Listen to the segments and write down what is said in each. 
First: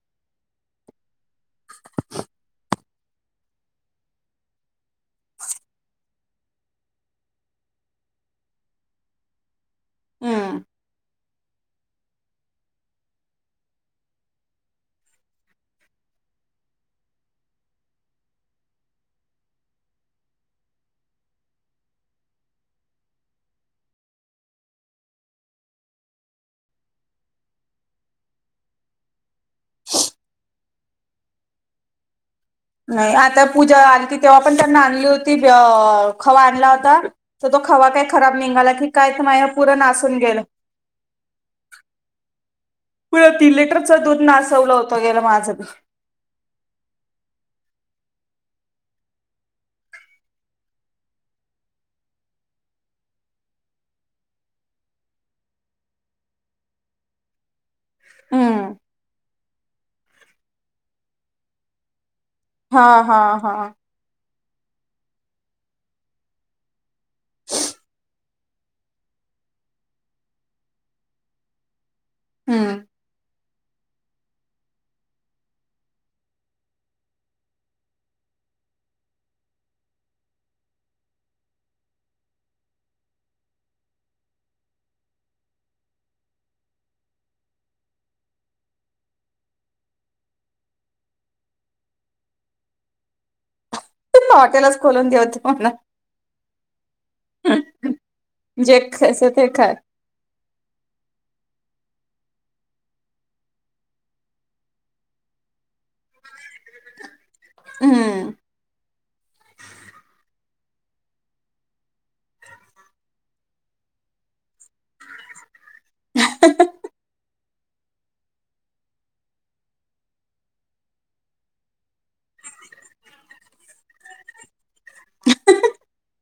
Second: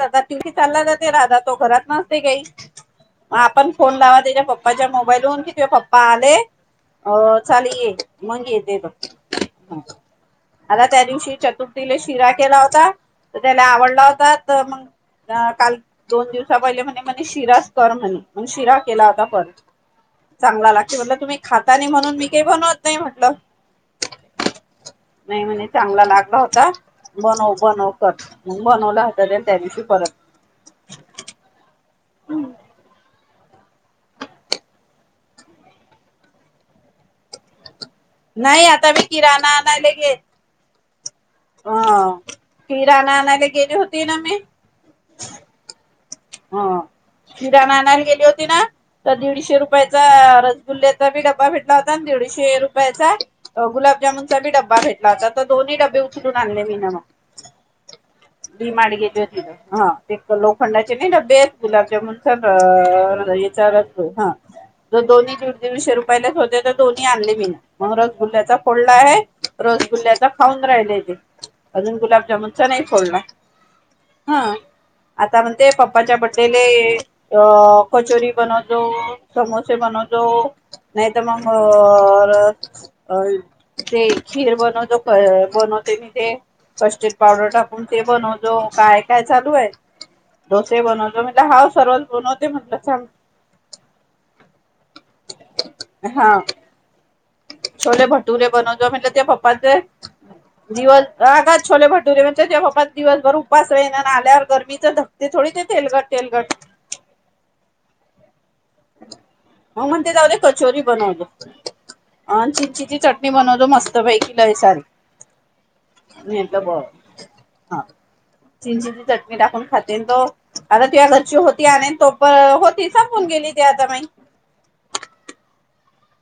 तिवी चालला जाते राधा तो घरात नसते, काही आपण फोन लावा त्याच्या पप्पाच्या मोबाईल वून कि ते पप्पा आले अ चाल ये, मग येते तो, हम्म. आता त्या दिवशी चतुर्थ तिला शिरा केला होता. तर त्याला आवडला होता. मग काल दोन दिवसा पहिले, म्हणे म्हणे शिराच कर म्हणे म शिरा केला होता पर चांगला लागते म्हटलं तुम्ही खाता नाही म्हणून मी काही बनवत नाही म्हटलं नाही म्हणे चांगला लागला होता. बनव, बनव कर बनवला हो त्या दिवशी परत, हम् नाही आता पूजा आलती तेव्हा पण त्यांना आणली होती. खवा आणला होता तर तो खवा काही खराब नाही निघाला की आता मी काय माझ किराणा पुरण आसून गेल, हम पूर्ण तीन लिटरच दूध नासवलं होतं गेलं होत माझं हो, किराणयला गेली होती ना, तर दीडशे रुपयाचा रसगुल्लेचाी डबा बी भेटला होता. आणि दीडशे रुपयाचा गुलाबजामन चा बी डब्बा भेटला होता. तर दोन्ही डब्बे उचलून आणले, मीन म डी हम्म. मार्ट गेली होती ह् तिथं लोखंडाची नाही डबे आहेत गुलाबजमुन हा हा तर हा. विचारत हं जर दोन्ही दीडशे दिडशे रुपयलाच होते तर दोन्ही आणले, मी मग रसगुल्ल्याचा फोडला आहे. रसगुल्ल्याचा खाऊन राहिले ते, अजून गुलाबजामुनच हम्म. नाही फोडला. हं आता पण ते पप्पाच्या बडेले अ कचोरी बनवतो, समोसे बनवतो नाहीतर मग अ ते खीर बनवतो, बनवते मी ते कस्टेड पावडर टाकून ते बनवतो काय काय चालू आहे. डोसे बनवत म्हणे हाव सर्वच बनवते म्हटलं चांग हाॅटेलच खोलून ठेवते म्हणाव. हा छोले भटुरे बनवतो, म्हण त्या ते खाय. पप्पाचे दिवस कागात छोले भटुरे म्हणजे जेव्हापास दिवसभर उपास होइन आल्यावर गर्मीचे धक्क थोडी ते तेलगट, तेलगट हम् म म्हणते जाऊ देत कचोरी बनवतो. अ चिंचची चटणी बनवतो मस्त पैकी लय सारी [unintelligible] ह चिंचेची चटणी टाकून खातेन तो, आता तुझ्या घरची होती आणन तो पण होती, संपून गेली ती आता माई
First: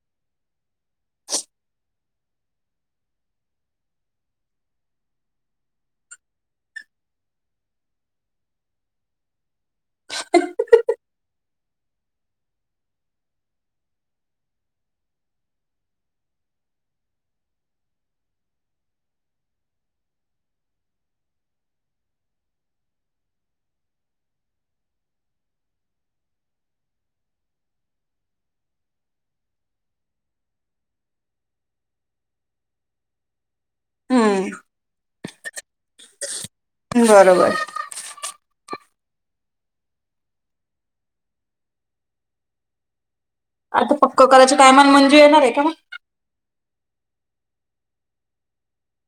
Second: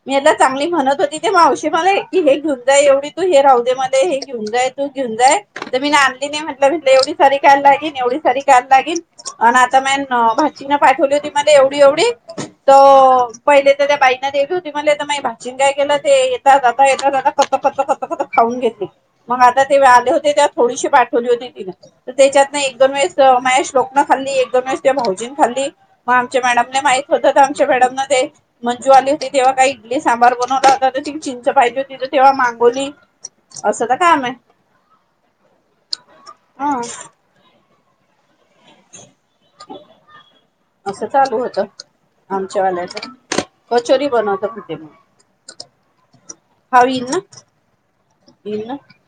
मी आता चांगली म्हणत होती, ते मावशी मला कि हे घेऊन जाय एवढी तू हे राह दे मध्ये हे घेऊन जाय तू घेऊन जाय मी ना आणली नाही. म्हटलं म्हटलं एवढी सारी खयला लागेल एवढी सारी खयला लागेल आणि आता म भाचीन पाठवली होती, मध्ये एवढी एवढी त पहिले तर त्या बाईना दे भाचीन काय केलं, ते येता जाता येता कच, कच, खाऊन घेतली मग आता ते आले होते त्या थोडीशी पाठवली होती तिनं तर त्याच्यात एक दोन वेळेस माझ्या श्लोकनं खाल्ली एक दोन वेळेस त्या भाऊजीन खाल्ली मग आमच्या मॅडमने माहित होत तर आमच्या मॅडम न ते मंजू आली तेव्हा काही इडली सांबार बनवला होता, तर चिंच पाहिजे होती तर तेव्हा मागोली. असंल काम आहे हम्म ह बरोबर असं चालू होत, आमच्या वाल्याच्यात आता पक्क कराच्याक्षटायमान मंजू येणार आहे का मग हवीन ना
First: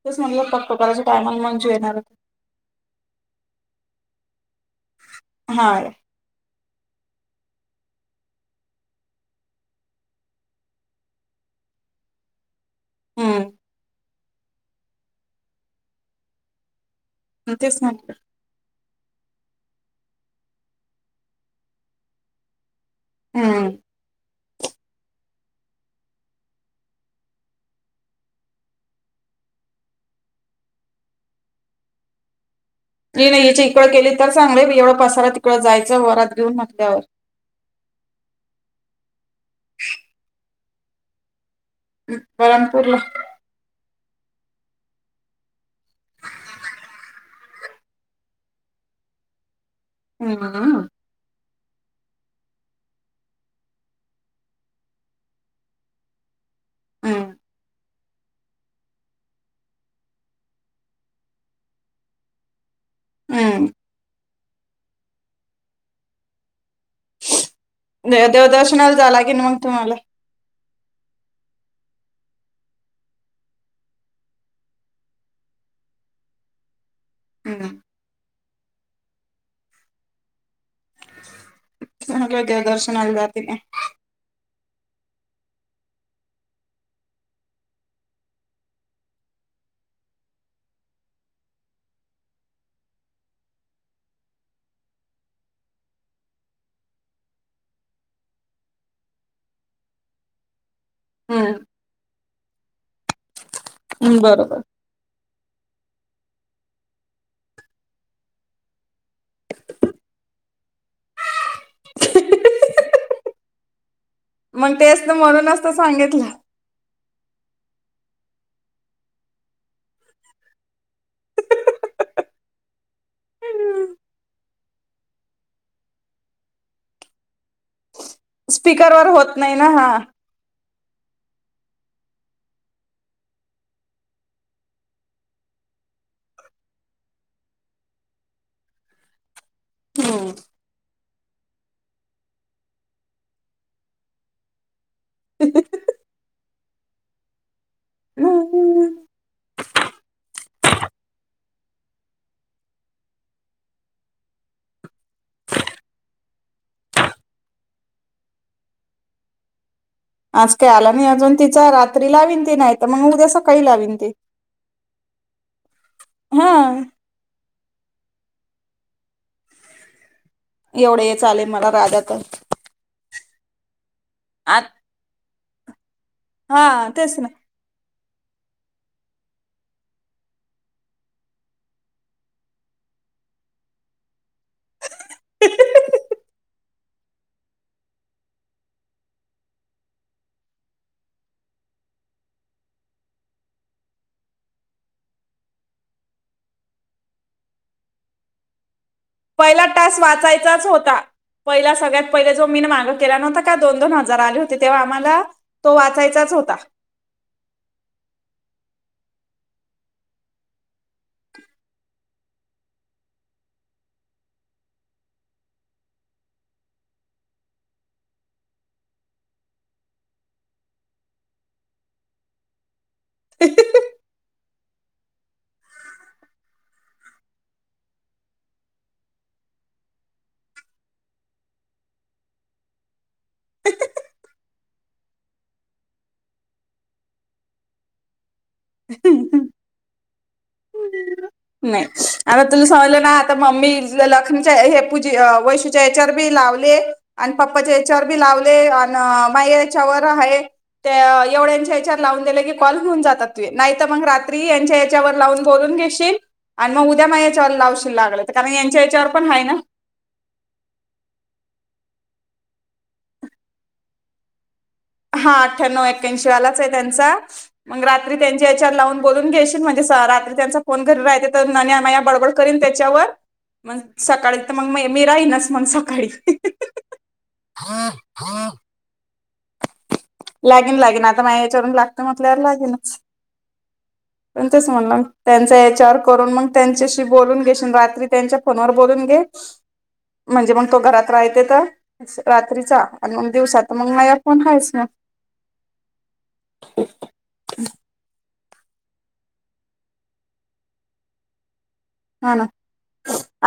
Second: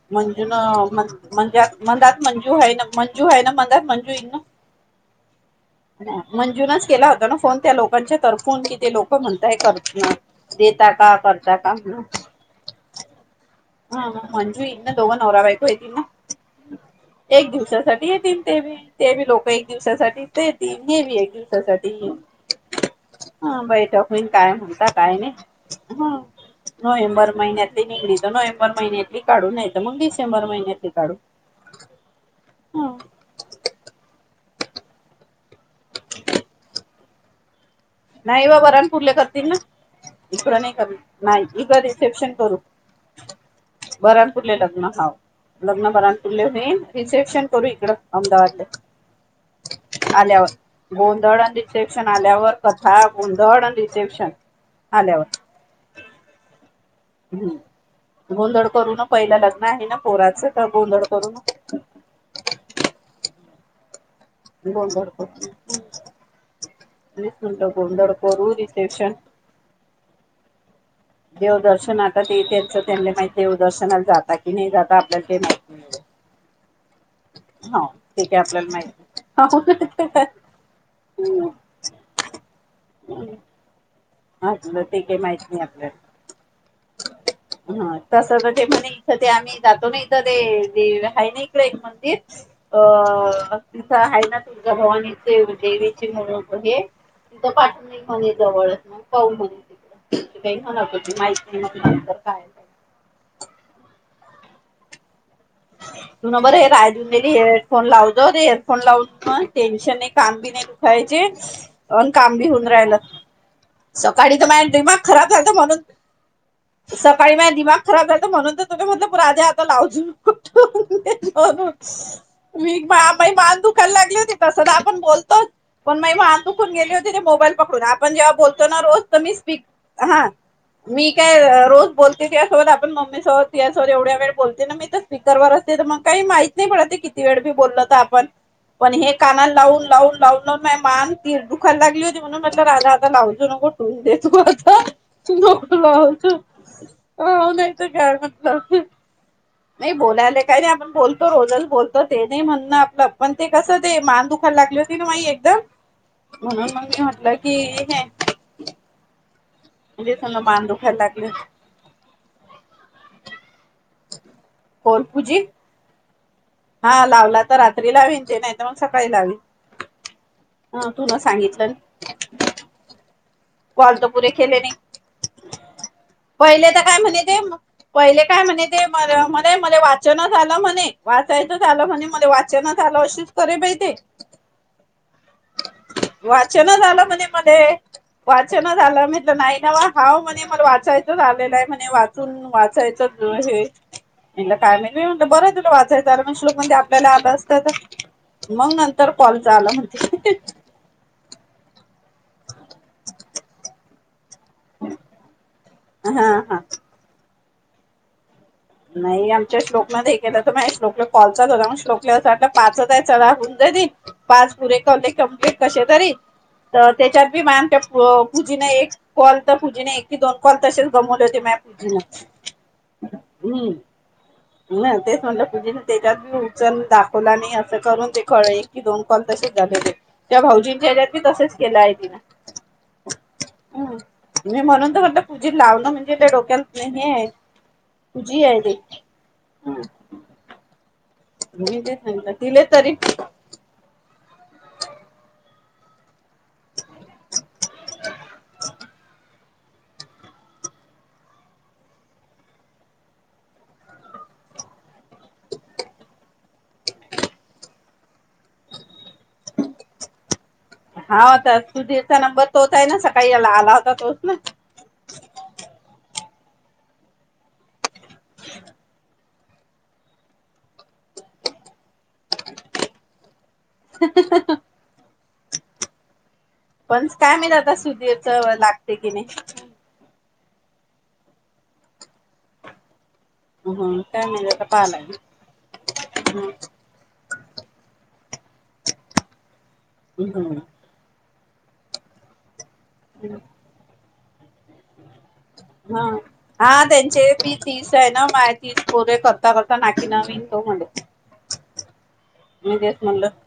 तेच म्हणलं मंजू पक्क करायच्या टायमाला म्हणज मंजू येणार मात आहे. मंजू आहे ना मंजू आहे ना मात म्हंज ना हा. ह मंजुनाच केला होता ना फोन त्या लोकांच्या तरफून कि ते लोक म्हणताय कर देता का करता का म्ह हम्म हा मंजु इन दोघ नवरा बायको होती ना एक तेच दिवसासाठी म्हटलं ये तन तेवी तेवी लोक एक दिवसासाठी ते त घेमी एक दिवसासाठी हा हम्म. बाई टकमीन काय म्हणता काय नाही हा नोवंबर महिन्यातली निघडीत नोवंबर र महिन्यातली काढू नाही तर मग डिसेंबर महिन्यातली काढू ह नाही नाही याच्या इकडं केली तर चांगले मी एवढा पसारा तिकडं जायचं वरात देऊन नकल्यावर नाही बा ब राणपुरले करतील ना इकडं नाही कर नाही इकडं रिसेप्शन करू परमपूरला बरणपूरले लग्न हाव लग्न बरणपूरले हो रिसेप्शन करू इकड अहमदाबादले हम्म आल्यावर गोंदवळ आणि शिक्षण आल्यावर कथा गुंधळ आणि रिसेप्शन आल्यावर हम्म हम्म गोंधळ करून पहिलं लग्न आहे ना पोराचं तर गोंधळ करून हम क बोलत दे देवदर्शनावर रिसेप्शन झाला की नाही मग तुम्हाला देवदर्शन आता ते त्यांच त्यां माहि देवदर्शनाला जाता की नाही जाता आपल्याला ते माहिती हम् ठीक आहे आपल्याला माहिती ह व दर्शनाल जातातिक ह तलं ते काही माहित नाही आपल्याला ह तस ते म्हणे इथं ते आम्ही जातो ना इथं ते दे आहे ना इक एक मंदिर अ तिथं आहे ना तुझ भवानीचे देवीचे हे तिथं पाठून म्हणे जवळचग हो ह नक हम्म माहितींत काय काय हम्म बरोबर तुून बरं हे रायजून हेरफोन लावतो ते हेअरफोन लावून म टेन्शन नाही काम बी नाही दुखायचे अन काम बी होऊन राहिलं सकाळी तर माझ मग दिमाग तेच ना खराब झालत म्हणूनच तर म्हणून सांगितलं सकाळी माझ दिमाग खराब झाल तर म्हणून तर तो म्हणलंराधे आता लावूच नको मीई मान दुखायला लागली होती तस आपण बोलतो पण मा माहान दुखून गेली होती मोबाईल पकडून आपण जेव्हा बोलतो ना रोज स्पीकरवर तर मी होत नाही स्पीक ना हा. मी काय रोज बोलते त्यासोबत आपण मम्मी सोबत तिसोबत एवढ्या वेळ बोलते ना मी तर. दरवरस काही माहित नाही पडत किती वेळी बोललो आपण पण हे का लावून लावून लावून लावून माय मान ती दुखाला लागली होती म्हणून म्हटलं राजा आता लावजो नको टून देतों चि लाच ह नाहीत काय म्हधलं हम्म नाही. बोलायला काही नाही. आपण बोलतो रोजच बोलतो ते नाही म्हणण आपलं पण ते कसं ते मान दुखायला लागले होते ना माई एकदम म्हणून मग मी म्हटलं की हे. म्हणजे समजा आज मान काही आला दुखायला नाही लागले अजून तिच्या रात्री लावीन ती नाही. तर मग उद्या सकाळी लावीन ती. पुज्यित हा हा लावला. तर रात्री लावीन ते नाही तर मग सकाळी लावीन. ह एवढं तू हे न चालेल मला सांगितलं राजा तर. कॉलतपुरे केली नाही हा पहिले त काय तेच म्हणे ना ते मग पहिले काय म्हणे ते म्हणे मला वाचन आलं म्हणे वाचायचं झालं म्हणे मला वाचन आलं अच करे बाई ते वा चन झालं म्हणे मले वाचनच आलं म्हटलं नाही नावा हाव म्हणे मला वाचायचंच आलेलं आहे म्हणे, वाचून वाचायचं हे म्हटलं काय म्ह म म्हटलं, बरं तुला वाचायचं आलं श्लोक म्हणजे आपल्याला आलं असतं मग न- पहिला टास्क वाचायचाच होता. पहिला सगळ्यात पहिले जो मी न मागं केला नव्हता का? दोन दोन हजार आले. तेव्हा आम्हाला तो हा वाचायचाच होता. हा नाही आमच्या श्लोक मध्ये तर माझ श्लोकला कॉलचाच होता श्लोकला वाट पाचच च होन जा पाच पुरे कॉलते कमप्लीट कसे तरी तर त्याच्याती आमच्या पुजीने एक कॉल तर पुजीने एकी दोन कॉल तसेच गमवले होते मॅम हम्म. ना तेच म्हणलं पुजिन त्याच्यात बी उचल दाखवला नाही, असं करून ते कळ की दोन कॉल तसेच झालेले, त्या भाऊजींच्या हच्यात बी तसेच केलं, आहे तिन- हम्. मी म्हणून तर म्हणलं, पूजी लावणं म्हणजे त्या डोक्यात नाही, आहे. आहे ते ह [inaudible] [inaudible] मी नाही. तेच म्हटलं आता तिले तुला तरी समजलं ना, आता मम्मी इजल- लखमीच्या हे पूजी वैशूच्या याच्यावर बी लावले आणि पप्पाच्या याच्यावर बी लावले आणि अन माई याच्यावर आहे, त्या एवढ्यांच्या याच्यावर लावून दिले की, कॉल घेऊन जातात नाही, तर मग रात्री यांच्या याच्यावर लावून बोलून घेशील. आणि मग उद्या मग याच्यावर लावशील लागलं, तर कारण यांच्या याच्यावर पण आहे ना, हा होता सुधीरचा नंबर तोच आहे ना, सकाळी आला होता तोच ना? हा अठ्ठ्याण्णव एकक्क्यांशी वालाच आहे, त्यांचा मग रात्री त्यांच्या याच्यावर लावून बोलून घेशील, म्हणजे स रात्री त्यांचा फोन घरी राहते तर ना, माया बडबड करीलन त्याच्यावर- मग सकाळी तर मग मी राहीना मग सकाळी- पण काय म आता सुधीरच लागते की नाही? लागेन, लागेन, आता माझ याच्यावरून लागत म्हटल्यावर लागेनच. हम्म काय माहित आता पणचच पाहा म्हणल लागेल त्यांचा याच्यावर करून मग हम्म त्यांच्याशी बोलून घे- रात्री त्यांच्या फोनवर बोलून घे- म्हणजे मग तो हम्म घरात राह- तर रात्रीचा- आणि मग दिवसात मग नाही कोण आहिसा? हा, हा, त्यांचे तीस आहे ना मा- ती कोरे करता करता नाकी नवीन तो म्ह हा ना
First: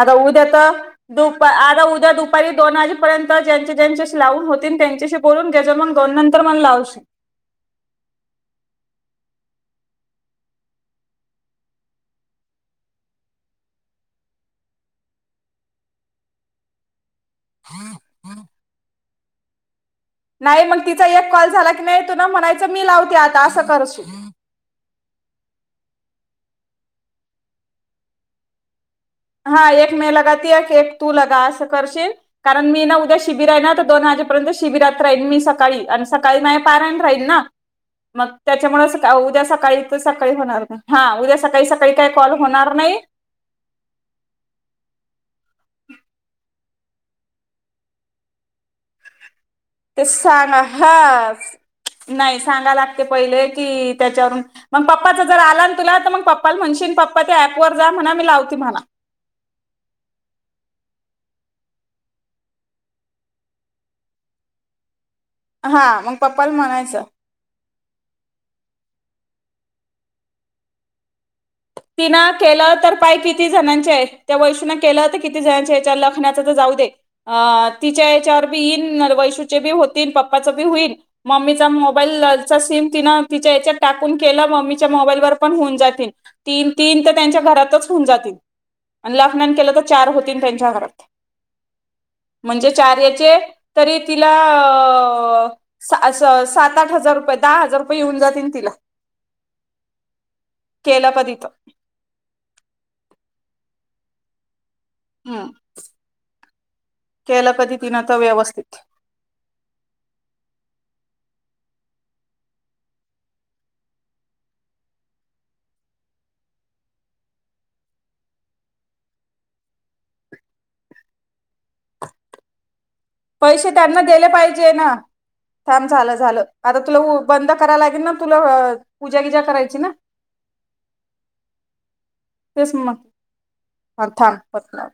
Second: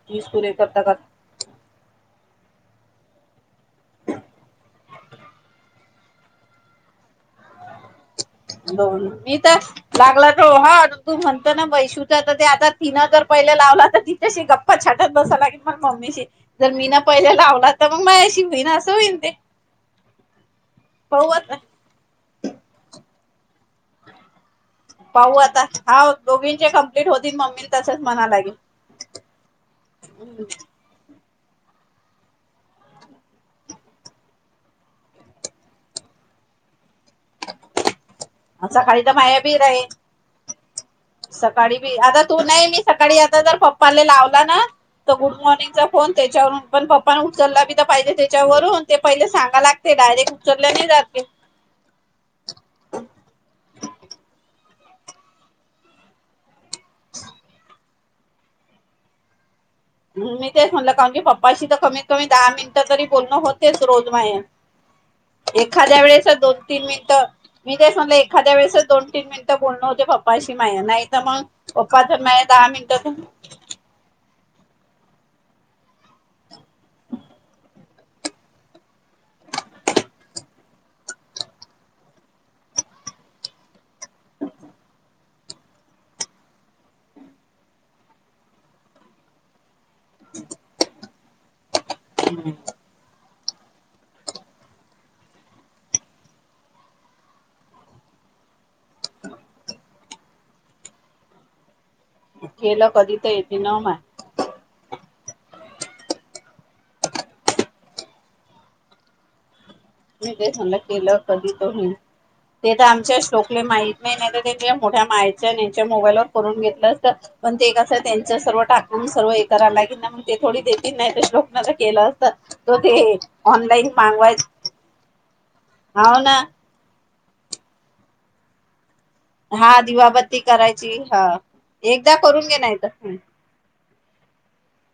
आता उद्या पुरे त-. करता करता दुप आता उद्या दुप दुपारी दोन वाजेपर्यंत ज्यां ज्यांच्याशी लावून होत दोन मी तर लागला, तो हा तू म्हणत, ना बैशू ते आता तिनं जर पहिले लावला, तर तिच्याशी गप्पा छाटत बसाला के मग मम्मीशी जर मीन पहिल्या लावला तर मग माझ्याशी होईन असं होईन ते- नाही, मग तिचा पाहू एक कॉल आता झाला की नाही म्हणायचं मी लावते आतां. पाहू आता हा दोघींचे कम्प्ललीट होतील मम्मी तसंच म्हणा लागेल हा एक मे लगाती ह एक तू लगा करशील कारण मी ना उद्या शिबिर आहे ना तर दोन वाजेपर्यंत शिबिरात राहीन मी सकाळी आणि सकाळी नाही पाराण राहीन ना मग सकाळी त्याच्यामुळे तर माया उद्या बी सकाळी राहील तर सकाळी होणार नाही हा उद्या सकाळी बी काही आता कॉल तू नाही होणार मी सकाळी आता तर पप्पा मले लावला ना गुड मर्नंग फोन त्याच्यावर पण पप्पाने उचलला तर पाहिले त्याच्यावरून ते पहिले सांग ते सांगा ह नाही सांगा लागते पहिले कि त्याच्यावरून मग पप्पाचा ज आला ना तु तर मग प् म्हणशन पप्पा त्या ॲपवर जा म्हणा मी लावते म्हला मी तेच म्हणलं कारण म्हणजी पप्पाशी तर कमीत कमी दहा मिनिटं तरी बोलणं होतेच रोज माझ हा एखाद्या मग वेळेस पप्पाला दोन तीन म्हणायचं. मिनिटं मी ते सगलं एखाद्या वेळेस दोन तीन मिनिटं बोलणं होते पप्पा अशी माहि नाही तर मग पप्पा तर तिना माय दहा केलं तर मिनिटं पाय किती जणांचे त्या व के किती जणच्या याच्यावर लखण्याच जाऊ दें तिच्या याच्यावर बी येईन वैशूचे बी होतील पप्पां बी होईन मम्मीचा मोबाईलचा सिम तिन तिच्या याच्यात टाकून केलं मम्मीच्या मोबाईल वर पण होऊन जातील तीन तीन तर त्यांच्या घरातच होऊन जातील आणि लना केलं चार होती त्यांच्या घरात [inaudible] [inaudible] म्हणजे चार्याचे तरी तिला अ अ सात आठ हजार रुपये दहा हजार रुपये येऊन जातील तिला [inaudible] केला का टिने [inaudible] केलं कधी तर येते न माया हम् [inaudible] केलं कधी तिनं तर व्यवस्थित [inaudible] म ते म्हलं केलं कधी तो ते तर आमच्या श्लोकले माहीत नाही नाही तर त्यांच्या मोठ्या मायच्या त्यांच्या मोबाईल वर करून घेतलं असतं पण ते कसं त्यांच सर्व टाकून सर्व एरायला लागे नाही मग ते थोडी देतील नाही तर श्लोकना केलं असतं पैसे त्यांना दिले पाहिजे ना [inaudible] थांब झालं हो ना झालं आता तुला हो बंद करायला लागेल ना तुला पूजा गिजा हा करायची ना दिवाबत्ती करायची हा एकदा करून घे नाही तर हा हथम बरका